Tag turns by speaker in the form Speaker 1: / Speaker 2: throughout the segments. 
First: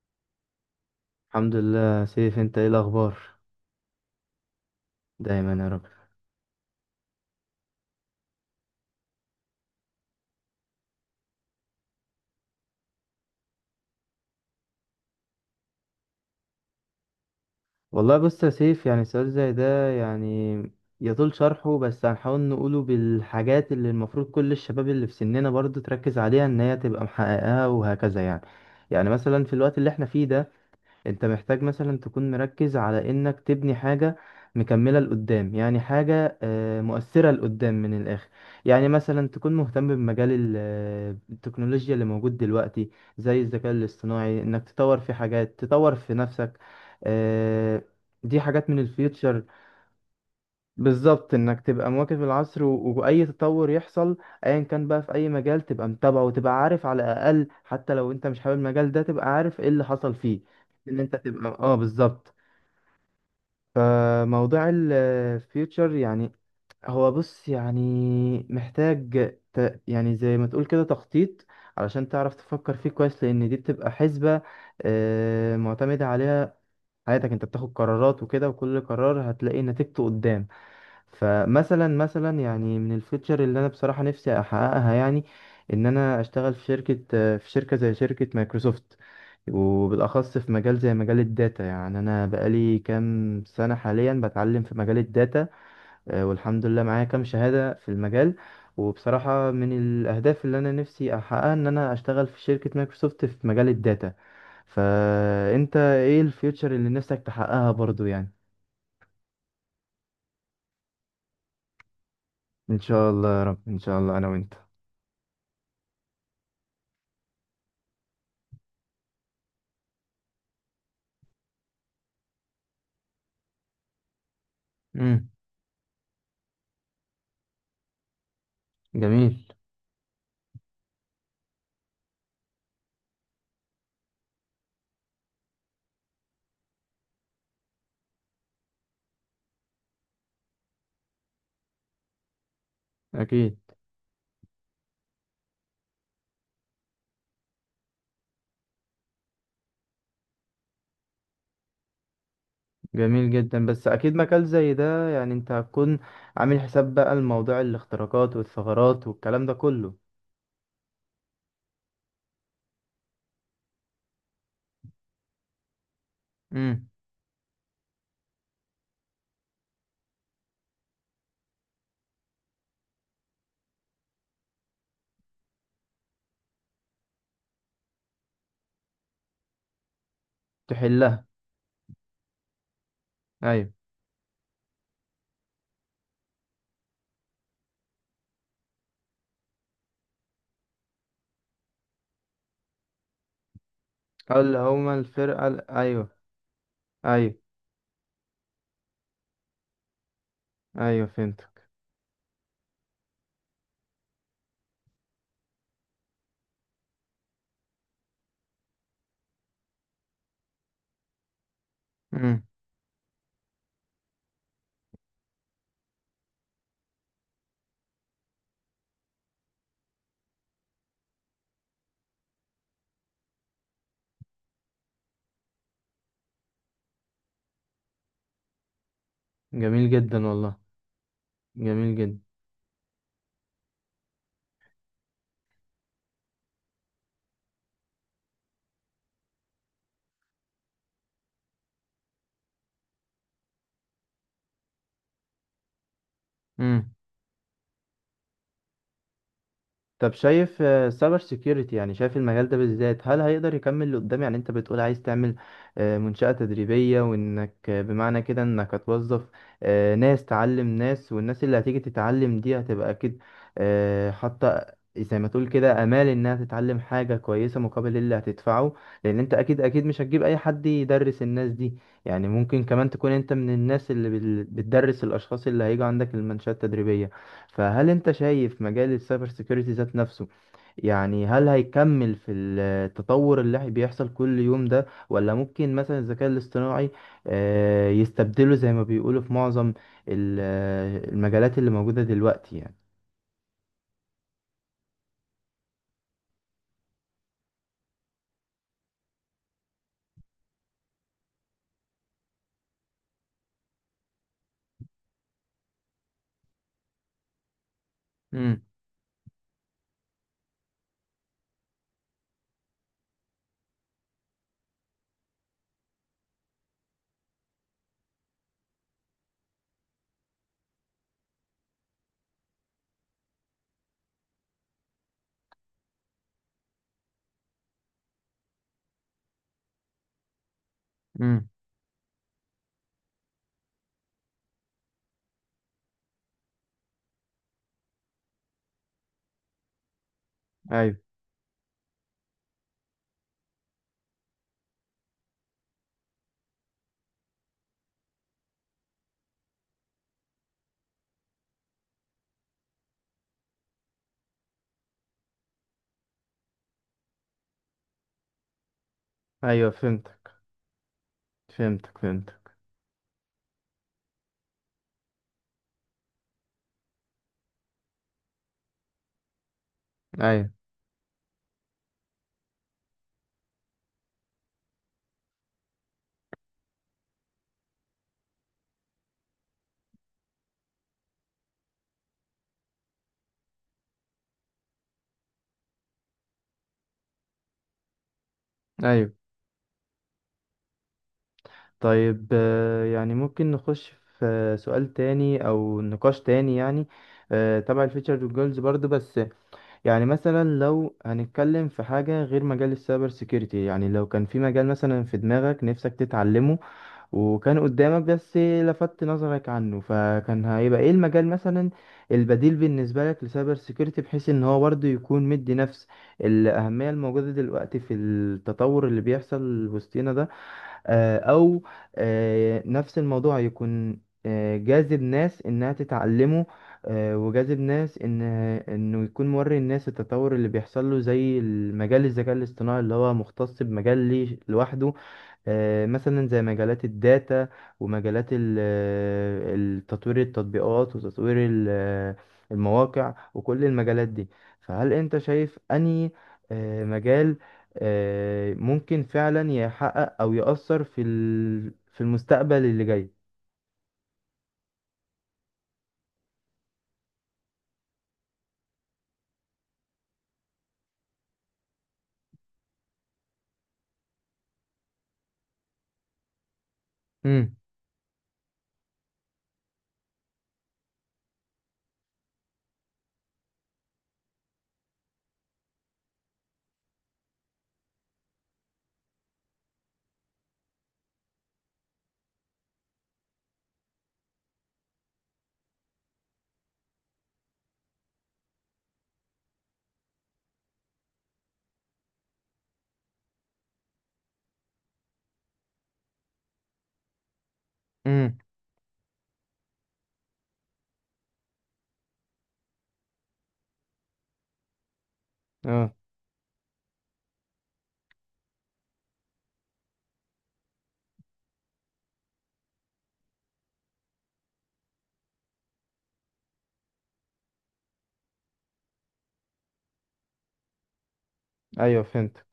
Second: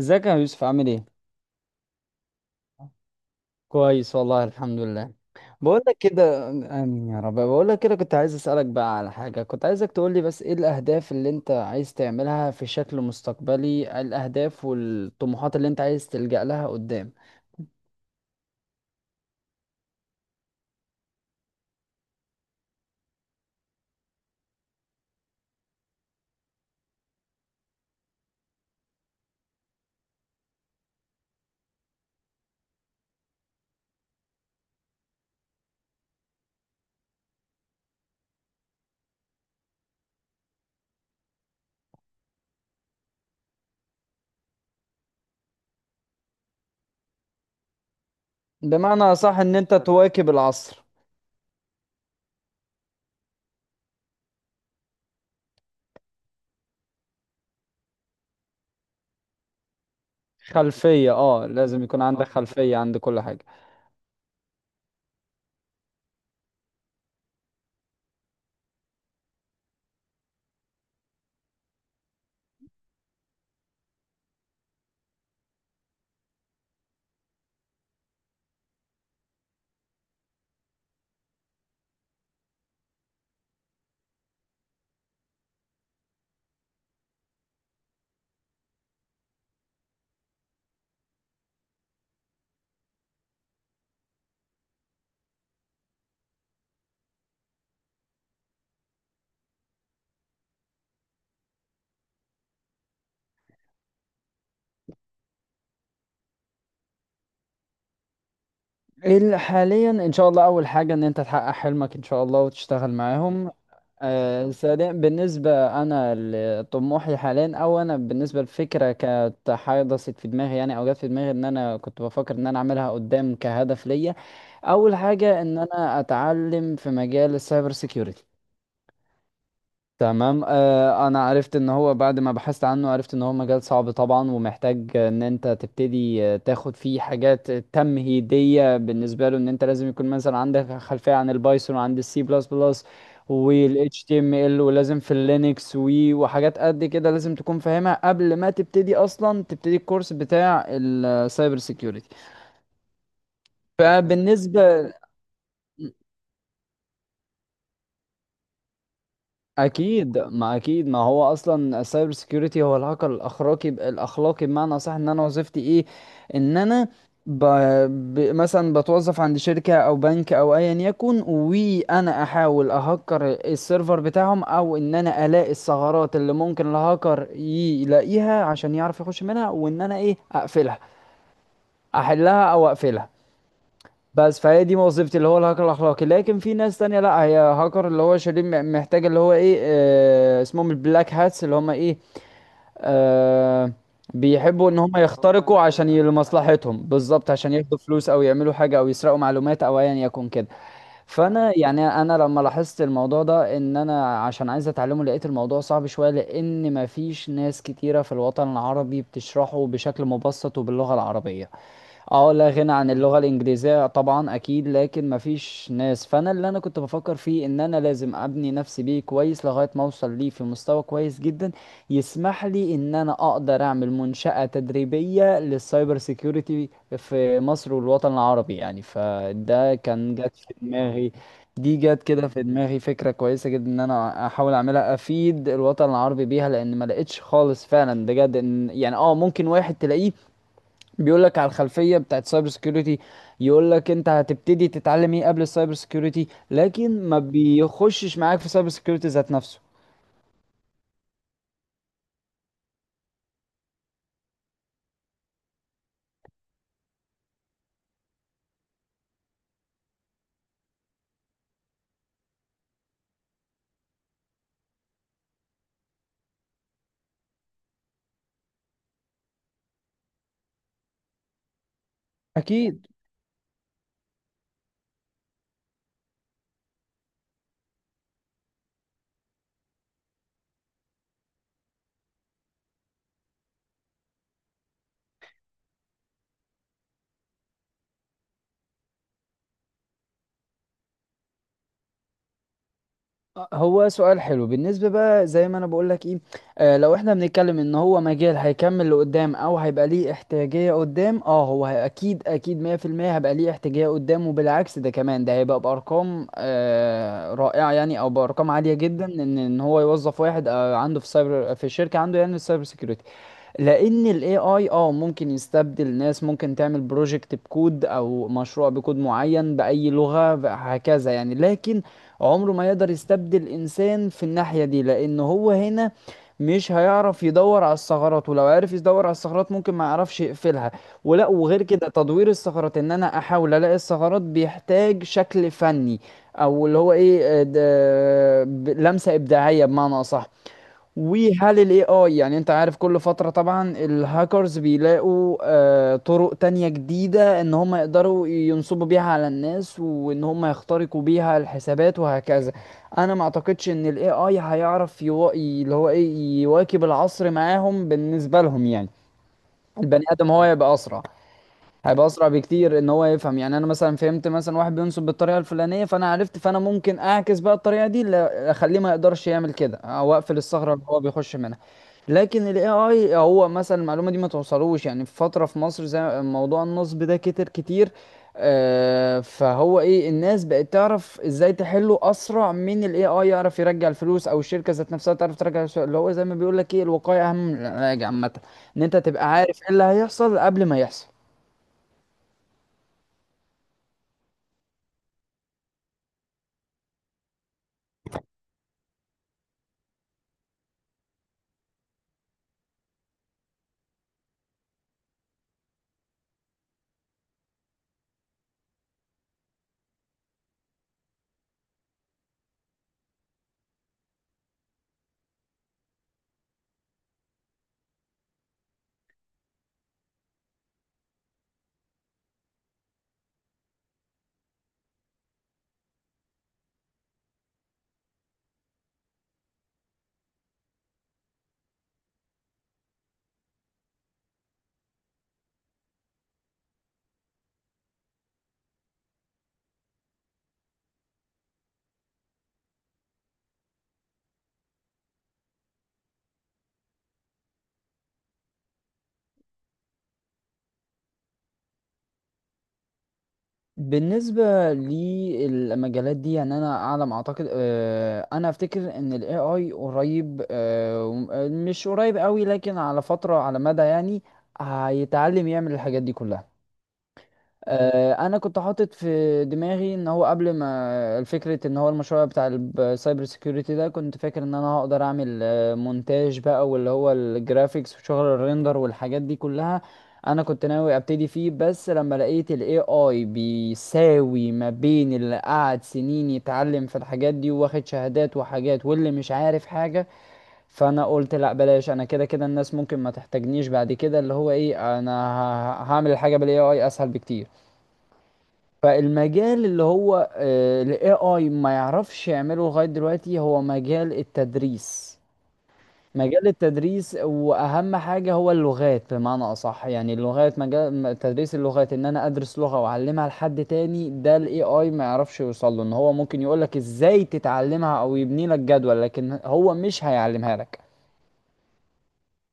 Speaker 1: ازيك يا يوسف عامل ايه؟
Speaker 2: الحمد لله يا سيف، انت ايه الاخبار؟
Speaker 1: كويس والله الحمد لله.
Speaker 2: دايما يا
Speaker 1: بقول
Speaker 2: رب.
Speaker 1: لك كده امين يا رب، بقول لك كده كنت عايز اسالك بقى على حاجه، كنت عايزك تقول لي بس ايه الاهداف اللي انت عايز تعملها في شكل مستقبلي، الاهداف والطموحات اللي انت عايز تلجأ لها قدام.
Speaker 2: والله بص يا سيف، يعني سؤال زي ده يعني يطول شرحه، بس هنحاول نقوله بالحاجات اللي المفروض كل الشباب اللي في سننا برضو تركز عليها ان هي تبقى محققاها وهكذا يعني. يعني مثلا في الوقت اللي احنا فيه ده، انت محتاج مثلا تكون مركز على انك تبني حاجة مكملة لقدام، يعني حاجة مؤثرة لقدام من الآخر. يعني مثلا تكون مهتم بمجال التكنولوجيا اللي موجود دلوقتي، زي الذكاء الاصطناعي، انك تطور في حاجات، تطور في نفسك. آه، دي حاجات من
Speaker 1: بمعنى صح
Speaker 2: الفيوتشر.
Speaker 1: ان انت تواكب العصر.
Speaker 2: بالظبط، انك تبقى مواكب العصر واي تطور يحصل ايا كان بقى في اي مجال، تبقى متابعه وتبقى عارف على الاقل، حتى لو انت مش حابب المجال ده تبقى عارف ايه اللي حصل فيه. ان
Speaker 1: خلفيه،
Speaker 2: انت
Speaker 1: اه
Speaker 2: تبقى اه،
Speaker 1: لازم يكون عندك
Speaker 2: بالظبط.
Speaker 1: خلفيه عند كل حاجه.
Speaker 2: فموضوع الفيوتشر يعني، هو بص يعني، محتاج يعني زي ما تقول كده تخطيط، علشان تعرف تفكر فيه كويس، لان دي بتبقى حسبة معتمدة عليها حياتك. انت بتاخد قرارات وكده، وكل قرار هتلاقي نتيجته قدام. فمثلا يعني من الفيتشر اللي انا بصراحه نفسي احققها، يعني ان انا اشتغل في شركه زي شركه مايكروسوفت، وبالاخص في مجال زي مجال الداتا. يعني انا بقالي كام سنه حاليا بتعلم في مجال الداتا. والحمد لله معايا كام شهاده في المجال. وبصراحه من الاهداف اللي انا نفسي احققها ان انا اشتغل في شركه مايكروسوفت في مجال الداتا. فانت ايه الفيوتشر اللي نفسك تحققها برضو يعني؟
Speaker 1: ايه اللي حاليا ان شاء الله، اول حاجه ان انت تحقق حلمك ان شاء الله
Speaker 2: ان
Speaker 1: وتشتغل
Speaker 2: شاء الله يا
Speaker 1: معاهم.
Speaker 2: رب، ان شاء الله انا وانت.
Speaker 1: سريع بالنسبة، أنا لطموحي حاليا، أو أنا بالنسبة للفكرة كانت حدثت في دماغي يعني، أو جت في دماغي إن أنا كنت بفكر إن أنا أعملها قدام كهدف ليا. أول حاجة إن أنا أتعلم في مجال السايبر سيكيورتي.
Speaker 2: جميل.
Speaker 1: تمام، آه انا عرفت ان هو بعد ما بحثت عنه عرفت ان هو مجال صعب طبعا، ومحتاج ان انت تبتدي تاخد فيه حاجات تمهيدية بالنسبة له، ان انت لازم يكون مثلا عندك خلفية عن البايثون وعن السي بلس بلس
Speaker 2: اكيد.
Speaker 1: وال HTML، ولازم في اللينكس وي وحاجات قد كده لازم تكون فاهمها قبل ما تبتدي اصلا تبتدي الكورس بتاع السايبر سيكيورتي.
Speaker 2: جميل جدا، بس اكيد مجال زي
Speaker 1: فبالنسبة
Speaker 2: ده يعني انت هتكون عامل حساب بقى، الموضوع الاختراقات والثغرات والكلام ده كله.
Speaker 1: اكيد، ما هو اصلا السايبر سيكيورتي هو الهاكر الاخلاقي، الاخلاقي بمعنى صح ان انا وظيفتي ايه، ان
Speaker 2: امم.
Speaker 1: انا ب... مثلا بتوظف عند شركة او بنك او ايا يكن، وانا احاول اهكر السيرفر بتاعهم، او ان انا الاقي الثغرات اللي ممكن الهاكر يلاقيها عشان يعرف يخش منها، وان انا ايه اقفلها،
Speaker 2: تحلها.
Speaker 1: احلها او اقفلها.
Speaker 2: ايوه.
Speaker 1: بس فهي دي وظيفتي اللي هو الهاكر الاخلاقي. لكن في ناس تانية لا، هي هاكر اللي هو شرير، محتاج اللي هو ايه، آه اسمهم البلاك هاتس، اللي هم ايه، آه
Speaker 2: اللي
Speaker 1: بيحبوا ان هم
Speaker 2: هما
Speaker 1: هم
Speaker 2: الفرقه
Speaker 1: يخترقوا عشان
Speaker 2: ايوه.
Speaker 1: لمصلحتهم بالظبط،
Speaker 2: ايوه.
Speaker 1: عشان ياخدوا فلوس او يعملوا حاجة او يسرقوا معلومات او ايا يكن كده.
Speaker 2: ايوه،
Speaker 1: فانا
Speaker 2: فهمتك.
Speaker 1: يعني انا لما لاحظت الموضوع ده ان انا عشان عايز اتعلمه، لقيت الموضوع صعب شوية لان مفيش ناس كتيرة في الوطن العربي بتشرحه بشكل مبسط وباللغة العربية. اه
Speaker 2: امم.
Speaker 1: لا غنى عن اللغة الإنجليزية طبعا أكيد، لكن مفيش ناس. فأنا اللي أنا كنت بفكر فيه إن أنا لازم أبني نفسي بيه كويس لغاية ما أوصل ليه في مستوى كويس جدا، يسمح لي إن أنا أقدر أعمل منشأة تدريبية للسايبر سيكيورتي في مصر والوطن العربي يعني. فده
Speaker 2: جميل
Speaker 1: كان
Speaker 2: جدا
Speaker 1: جت في
Speaker 2: والله.
Speaker 1: دماغي، دي
Speaker 2: جميل
Speaker 1: جت كده في دماغي فكرة كويسة جدا إن أنا أحاول أعملها أفيد الوطن العربي بيها، لأن ما لقيتش خالص فعلا بجد، إن يعني اه ممكن واحد تلاقيه بيقول لك على الخلفيه بتاعت سايبر سكيورتي، يقول لك انت هتبتدي تتعلم ايه قبل السايبر سكيورتي،
Speaker 2: جدا.
Speaker 1: لكن ما بيخشش معاك في سايبر سكيورتي ذات نفسه.
Speaker 2: طب شايف، سايبر سيكيورتي، يعني شايف المجال ده بالذات هل هيقدر يكمل لقدام؟ يعني انت بتقول عايز تعمل منشأة تدريبية، وانك بمعنى كده انك هتوظف ناس تعلم ناس، والناس اللي هتيجي تتعلم دي هتبقى اكيد حاطة زي ما تقول كده امال انها تتعلم حاجة كويسة مقابل اللي هتدفعه، لان انت اكيد اكيد مش هتجيب اي حد يدرس الناس دي. يعني ممكن
Speaker 1: اكيد.
Speaker 2: كمان تكون انت من الناس اللي بتدرس الاشخاص اللي هيجوا عندك المنشأة التدريبية. فهل انت شايف مجال السايبر سيكيورتي ذات نفسه، يعني هل هيكمل في التطور اللي بيحصل كل يوم ده، ولا ممكن مثلا الذكاء الاصطناعي يستبدله زي ما بيقولوا في معظم المجالات اللي موجودة دلوقتي يعني؟
Speaker 1: هو سؤال حلو. بالنسبه بقى زي ما انا بقول لك ايه، آه لو احنا بنتكلم ان هو مجال هيكمل لقدام او هيبقى ليه احتياجيه قدام، اه هو اكيد 100% هيبقى ليه احتياجيه قدام، وبالعكس ده كمان، ده هيبقى بارقام آه رائعه يعني، او بارقام
Speaker 2: امم.
Speaker 1: عاليه جدا، ان ان هو يوظف واحد آه عنده في سايبر، في الشركه عنده يعني السايبر سكيورتي. لان الاي اي اه ممكن يستبدل ناس، ممكن تعمل بروجكت بكود او مشروع بكود معين باي لغة هكذا يعني، لكن عمره ما يقدر يستبدل انسان في الناحية دي، لان هو هنا مش هيعرف يدور على الثغرات، ولو عرف يدور على الثغرات ممكن ما يعرفش يقفلها. ولا
Speaker 2: امم.
Speaker 1: وغير كده تدوير الثغرات ان انا احاول الاقي الثغرات بيحتاج شكل فني، او اللي هو ايه لمسة ابداعية بمعنى اصح.
Speaker 2: ايوه.
Speaker 1: وهل الاي اي، يعني انت عارف كل فترة طبعا الهاكرز بيلاقوا طرق تانية جديدة ان هم يقدروا ينصبوا بيها على الناس، وان هم يخترقوا بيها الحسابات وهكذا. انا ما اعتقدش ان الاي اي هيعرف اللي هو ايه يواكب العصر معاهم بالنسبة لهم يعني.
Speaker 2: ايوه،
Speaker 1: البني ادم
Speaker 2: فهمتك
Speaker 1: هو يبقى اسرع،
Speaker 2: فهمتك
Speaker 1: هيبقى اسرع
Speaker 2: فهمتك.
Speaker 1: بكتير ان هو يفهم. يعني انا مثلا فهمت مثلا واحد بينصب بالطريقه الفلانيه، فانا عرفت، فانا ممكن اعكس بقى الطريقه دي اخليه ما يقدرش يعمل كده، او اقفل
Speaker 2: ايوه.
Speaker 1: الثغره اللي هو بيخش منها. لكن الاي اي هو مثلا المعلومه دي ما توصلوش، يعني في فتره في مصر زي موضوع النصب ده كتر كتير. فهو ايه، الناس بقت تعرف ازاي تحله اسرع من الاي اي يعرف يرجع الفلوس، او الشركه ذات نفسها تعرف ترجع الفلوس، اللي هو زي ما بيقول لك ايه الوقايه اهم من العلاج عامه، ان انت
Speaker 2: ايوه.
Speaker 1: تبقى عارف ايه اللي هيحصل قبل ما يحصل.
Speaker 2: طيب، يعني ممكن نخش في سؤال تاني او نقاش تاني، يعني تبع الفيتشر والجولز برضو، بس يعني مثلا لو هنتكلم في حاجة غير مجال السايبر سيكيورتي، يعني لو كان في مجال مثلا في دماغك نفسك تتعلمه، وكان قدامك بس لفت نظرك عنه، فكان هيبقى ايه المجال مثلا البديل بالنسبة لك لسايبر سيكيورتي، بحيث ان هو برضه يكون مدي نفس الأهمية الموجودة دلوقتي في التطور اللي بيحصل وسطينا ده. او نفس الموضوع يكون جاذب ناس انها تتعلمه، وجاذب ناس ان انه يكون موري الناس التطور اللي بيحصل له، زي المجال الذكاء الاصطناعي اللي هو مختص بمجال ليه لوحده. مثلا زي مجالات الداتا ومجالات تطوير التطبيقات، وتطوير المواقع، وكل المجالات دي. فهل انت شايف انهي مجال ممكن فعلا يحقق او يأثر في في المستقبل اللي جاي؟
Speaker 1: بالنسبة للمجالات دي يعني أنا أعلم أعتقد، أنا أفتكر إن ال AI قريب، مش قريب قوي، لكن على فترة على مدى يعني هيتعلم يعمل الحاجات دي كلها.
Speaker 2: امم.
Speaker 1: انا كنت حاطط في دماغي ان هو قبل ما، الفكرة ان هو المشروع بتاع السايبر سيكيورتي ده، كنت فاكر ان انا هقدر اعمل مونتاج بقى واللي هو الجرافيكس وشغل الريندر والحاجات دي كلها. انا كنت ناوي ابتدي فيه، بس لما لقيت الاي اي بيساوي ما بين اللي قعد سنين يتعلم في الحاجات دي واخد شهادات وحاجات، واللي مش عارف حاجة، فانا قلت لا بلاش. انا كده كده الناس ممكن ما تحتاجنيش بعد كده، اللي هو ايه انا هعمل الحاجة بالاي اي اسهل بكتير.
Speaker 2: امم.
Speaker 1: فالمجال اللي هو ال AI ما يعرفش يعمله لغاية دلوقتي هو مجال التدريس.
Speaker 2: اه.
Speaker 1: مجال التدريس وأهم حاجة هو اللغات بمعنى أصح، يعني اللغات، مجال تدريس اللغات، إن أنا أدرس لغة وأعلمها لحد تاني، ده ال AI ما يعرفش يوصل له، إن هو ممكن يقولك إزاي تتعلمها أو يبني لك جدول، لكن هو مش هيعلمها لك.
Speaker 2: ايوه فهمت.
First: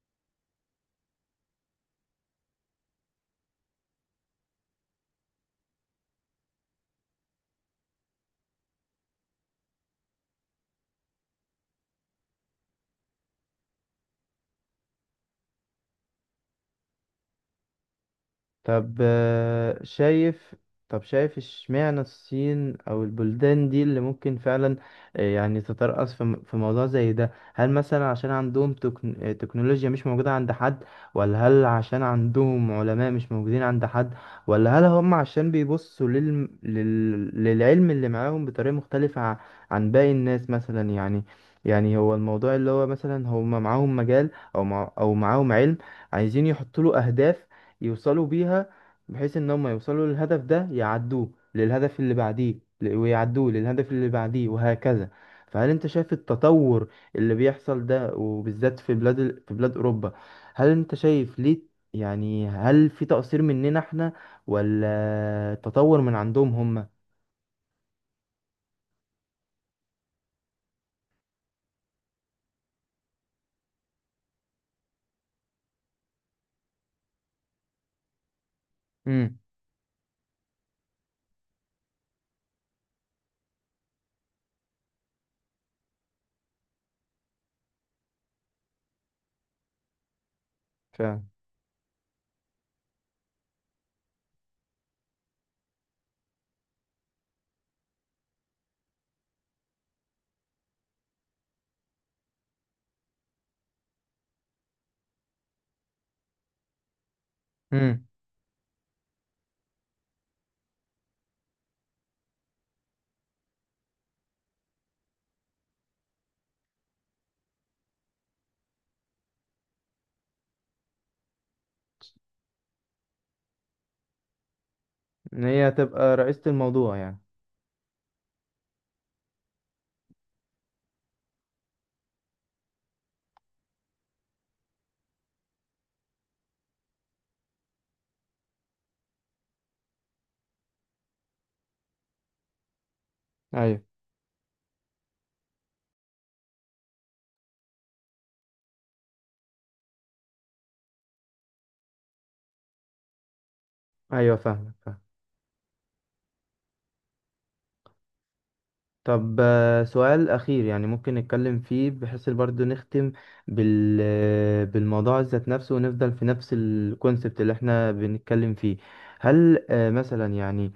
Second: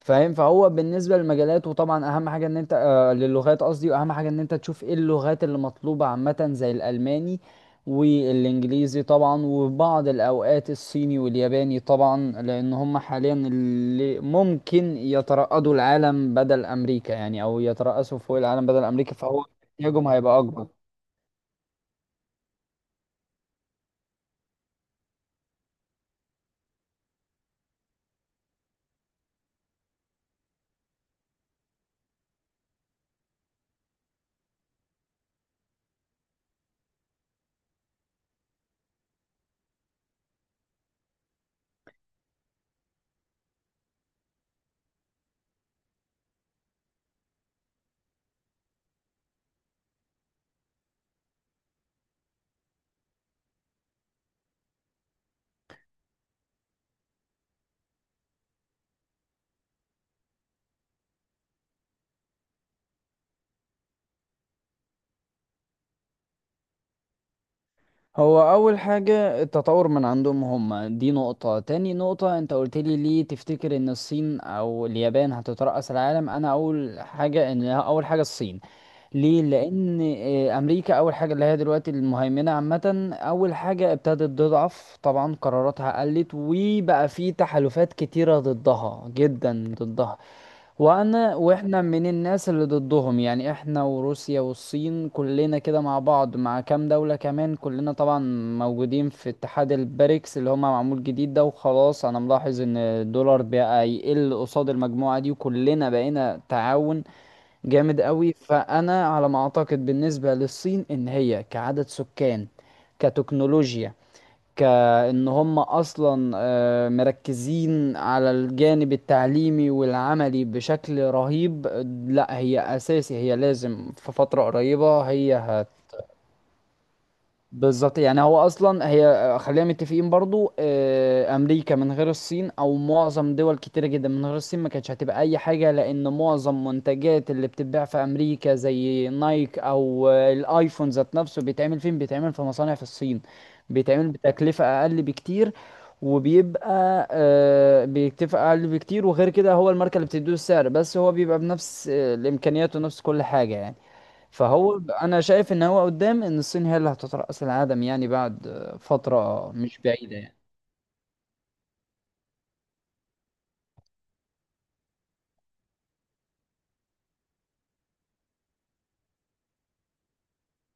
Speaker 1: فاهم، فهو بالنسبه للمجالات، وطبعا اهم حاجه ان انت آه للغات قصدي، واهم حاجه ان انت تشوف ايه اللغات اللي مطلوبه عامه زي الالماني والانجليزي طبعا، وبعض الاوقات الصيني والياباني طبعا، لان هم حاليا اللي ممكن يترأسوا العالم بدل امريكا يعني، او يترأسوا فوق العالم بدل
Speaker 2: طب
Speaker 1: امريكا، فهو احتياجهم هيبقى اكبر.
Speaker 2: شايف، اشمعنى الصين او البلدان دي اللي ممكن فعلا يعني تترأس في في موضوع زي ده؟ هل مثلا عشان عندهم تكنولوجيا مش موجودة عند حد؟ ولا هل عشان عندهم علماء مش موجودين عند حد؟ ولا هل هم عشان بيبصوا للعلم اللي معاهم بطريقة مختلفة عن باقي الناس مثلا؟ يعني، يعني هو الموضوع اللي هو مثلا هم معاهم مجال او معاهم علم عايزين يحطوا له اهداف يوصلوا بيها، بحيث ان هم يوصلوا للهدف ده، يعدوه للهدف اللي بعديه، ويعدوه للهدف اللي بعديه وهكذا. فهل انت شايف التطور اللي بيحصل ده، وبالذات في بلاد في بلاد اوروبا؟ هل انت شايف ليه؟ يعني هل في تقصير مننا احنا، ولا تطور من عندهم هم؟
Speaker 1: هو اول حاجة التطور من عندهم هم دي نقطة، تاني نقطة انت قلت لي ليه تفتكر ان الصين او اليابان هتترأس العالم. انا اول حاجة ان اول حاجة الصين
Speaker 2: امم.
Speaker 1: ليه، لان امريكا اول حاجة اللي هي دلوقتي المهيمنة عامة اول حاجة ابتدت تضعف، طبعا قراراتها قلت، وبقى في تحالفات كتيرة ضدها جدا ضدها.
Speaker 2: فعلا.
Speaker 1: وانا واحنا من الناس اللي ضدهم يعني، احنا وروسيا والصين كلنا كده مع بعض، مع كام دولة كمان كلنا طبعا موجودين في اتحاد البريكس اللي هو معمول جديد ده. وخلاص انا ملاحظ ان الدولار بقى يقل قصاد المجموعة دي، وكلنا بقينا تعاون جامد
Speaker 2: امم.
Speaker 1: قوي. فانا على ما اعتقد بالنسبة للصين ان هي كعدد سكان، كتكنولوجيا، كأن هم أصلا مركزين على الجانب التعليمي والعملي بشكل رهيب. لا هي أساسي، هي لازم في فترة قريبة
Speaker 2: ان
Speaker 1: هي،
Speaker 2: هي تبقى رئيسة الموضوع يعني؟
Speaker 1: بالظبط يعني هو اصلا هي خلينا متفقين برضو، امريكا من غير الصين او معظم دول كتيره جدا من غير الصين ما كانتش هتبقى اي حاجه، لان معظم منتجات اللي بتتباع في امريكا زي نايك او الايفون ذات نفسه بيتعمل فين، بيتعمل في مصانع في الصين،
Speaker 2: ايوه.
Speaker 1: بيتعمل بتكلفه اقل بكتير، وبيبقى بيكتفى اقل بكتير، وغير كده هو الماركه اللي بتديه السعر، بس هو بيبقى بنفس الامكانيات ونفس كل حاجه يعني.
Speaker 2: ايوه فاهمك
Speaker 1: فهو
Speaker 2: فاهمك.
Speaker 1: انا شايف ان هو قدام ان الصين هي اللي هتطرح كاس العالم يعني، بعد
Speaker 2: طب
Speaker 1: فتره مش بعيده
Speaker 2: سؤال
Speaker 1: يعني.
Speaker 2: أخير يعني ممكن نتكلم فيه، بحيث برضه نختم بالموضوع ذات نفسه، ونفضل في نفس الكونسبت اللي احنا بنتكلم فيه. هل مثلا يعني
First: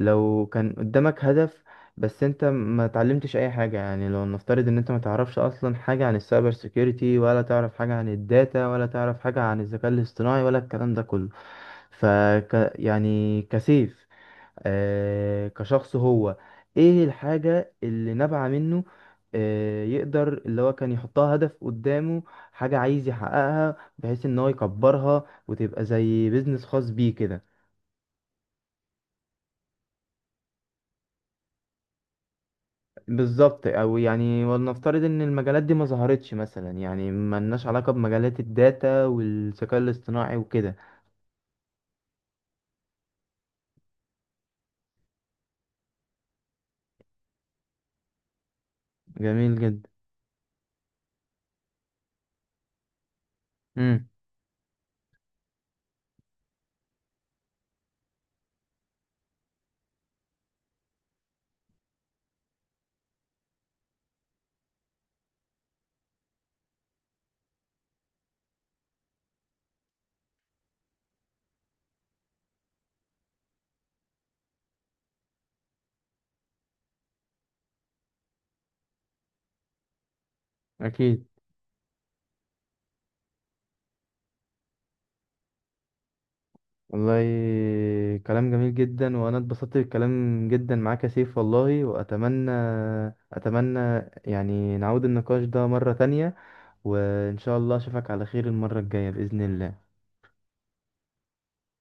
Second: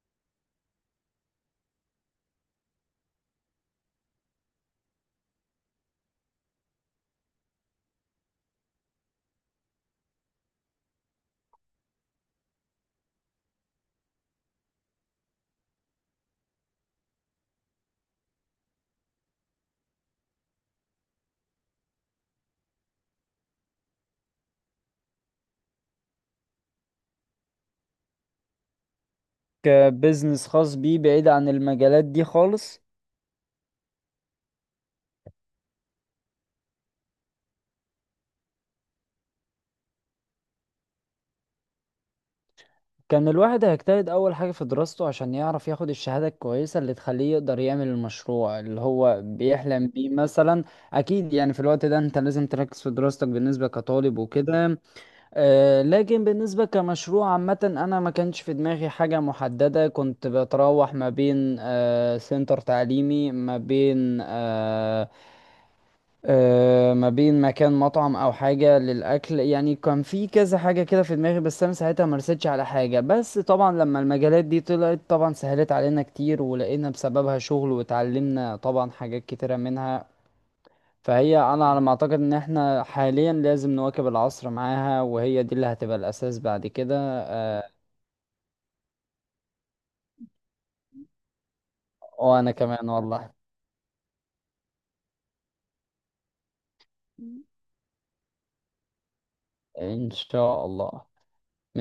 Speaker 2: لو كان قدامك هدف، بس انت ما تعلمتش اي حاجة، يعني لو نفترض ان انت ما تعرفش اصلا حاجة عن السايبر سيكيورتي، ولا تعرف حاجة عن الداتا، ولا تعرف حاجة عن الذكاء الاصطناعي، ولا الكلام ده كله، ف يعني كسيف، كشخص، هو ايه الحاجة اللي نابعة منه، يقدر اللي هو كان يحطها هدف قدامه، حاجة عايز يحققها بحيث ان هو يكبرها وتبقى زي بيزنس خاص بيه كده؟
Speaker 1: كبزنس خاص بيه بعيد عن المجالات دي خالص.
Speaker 2: بالظبط. او يعني ولنفترض ان المجالات دي ما ظهرتش مثلا، يعني ما لناش علاقة بمجالات الداتا والذكاء الاصطناعي وكده.
Speaker 1: كان الواحد هيجتهد اول حاجه في دراسته عشان يعرف ياخد الشهاده الكويسه اللي تخليه يقدر يعمل المشروع اللي هو
Speaker 2: جميل
Speaker 1: بيحلم
Speaker 2: جدا.
Speaker 1: بيه مثلا. اكيد يعني في الوقت ده انت لازم تركز في دراستك بالنسبه
Speaker 2: امم.
Speaker 1: كطالب وكده. لكن بالنسبة كمشروع عامة، أنا ما كانش في دماغي حاجة محددة، كنت بتراوح ما بين سنتر تعليمي، ما بين ما بين مكان مطعم أو حاجة للأكل، يعني كان في كذا حاجة كده في دماغي، بس أنا ساعتها ما رستش على حاجة. بس طبعا لما المجالات دي طلعت طبعا سهلت علينا كتير، ولقينا بسببها شغل، واتعلمنا طبعا حاجات كتيرة منها.
Speaker 2: اكيد.
Speaker 1: فهي انا على ما اعتقد ان احنا حاليا لازم نواكب العصر معاها، وهي دي اللي هتبقى الاساس بعد كده.
Speaker 2: والله كلام جميل جدا، وانا اتبسطت بالكلام جدا معاك يا سيف والله. واتمنى،
Speaker 1: وانا كمان والله
Speaker 2: اتمنى يعني نعود النقاش ده مرة تانية، وان شاء الله اشوفك على خير المرة الجاية بإذن الله.
Speaker 1: ان شاء الله.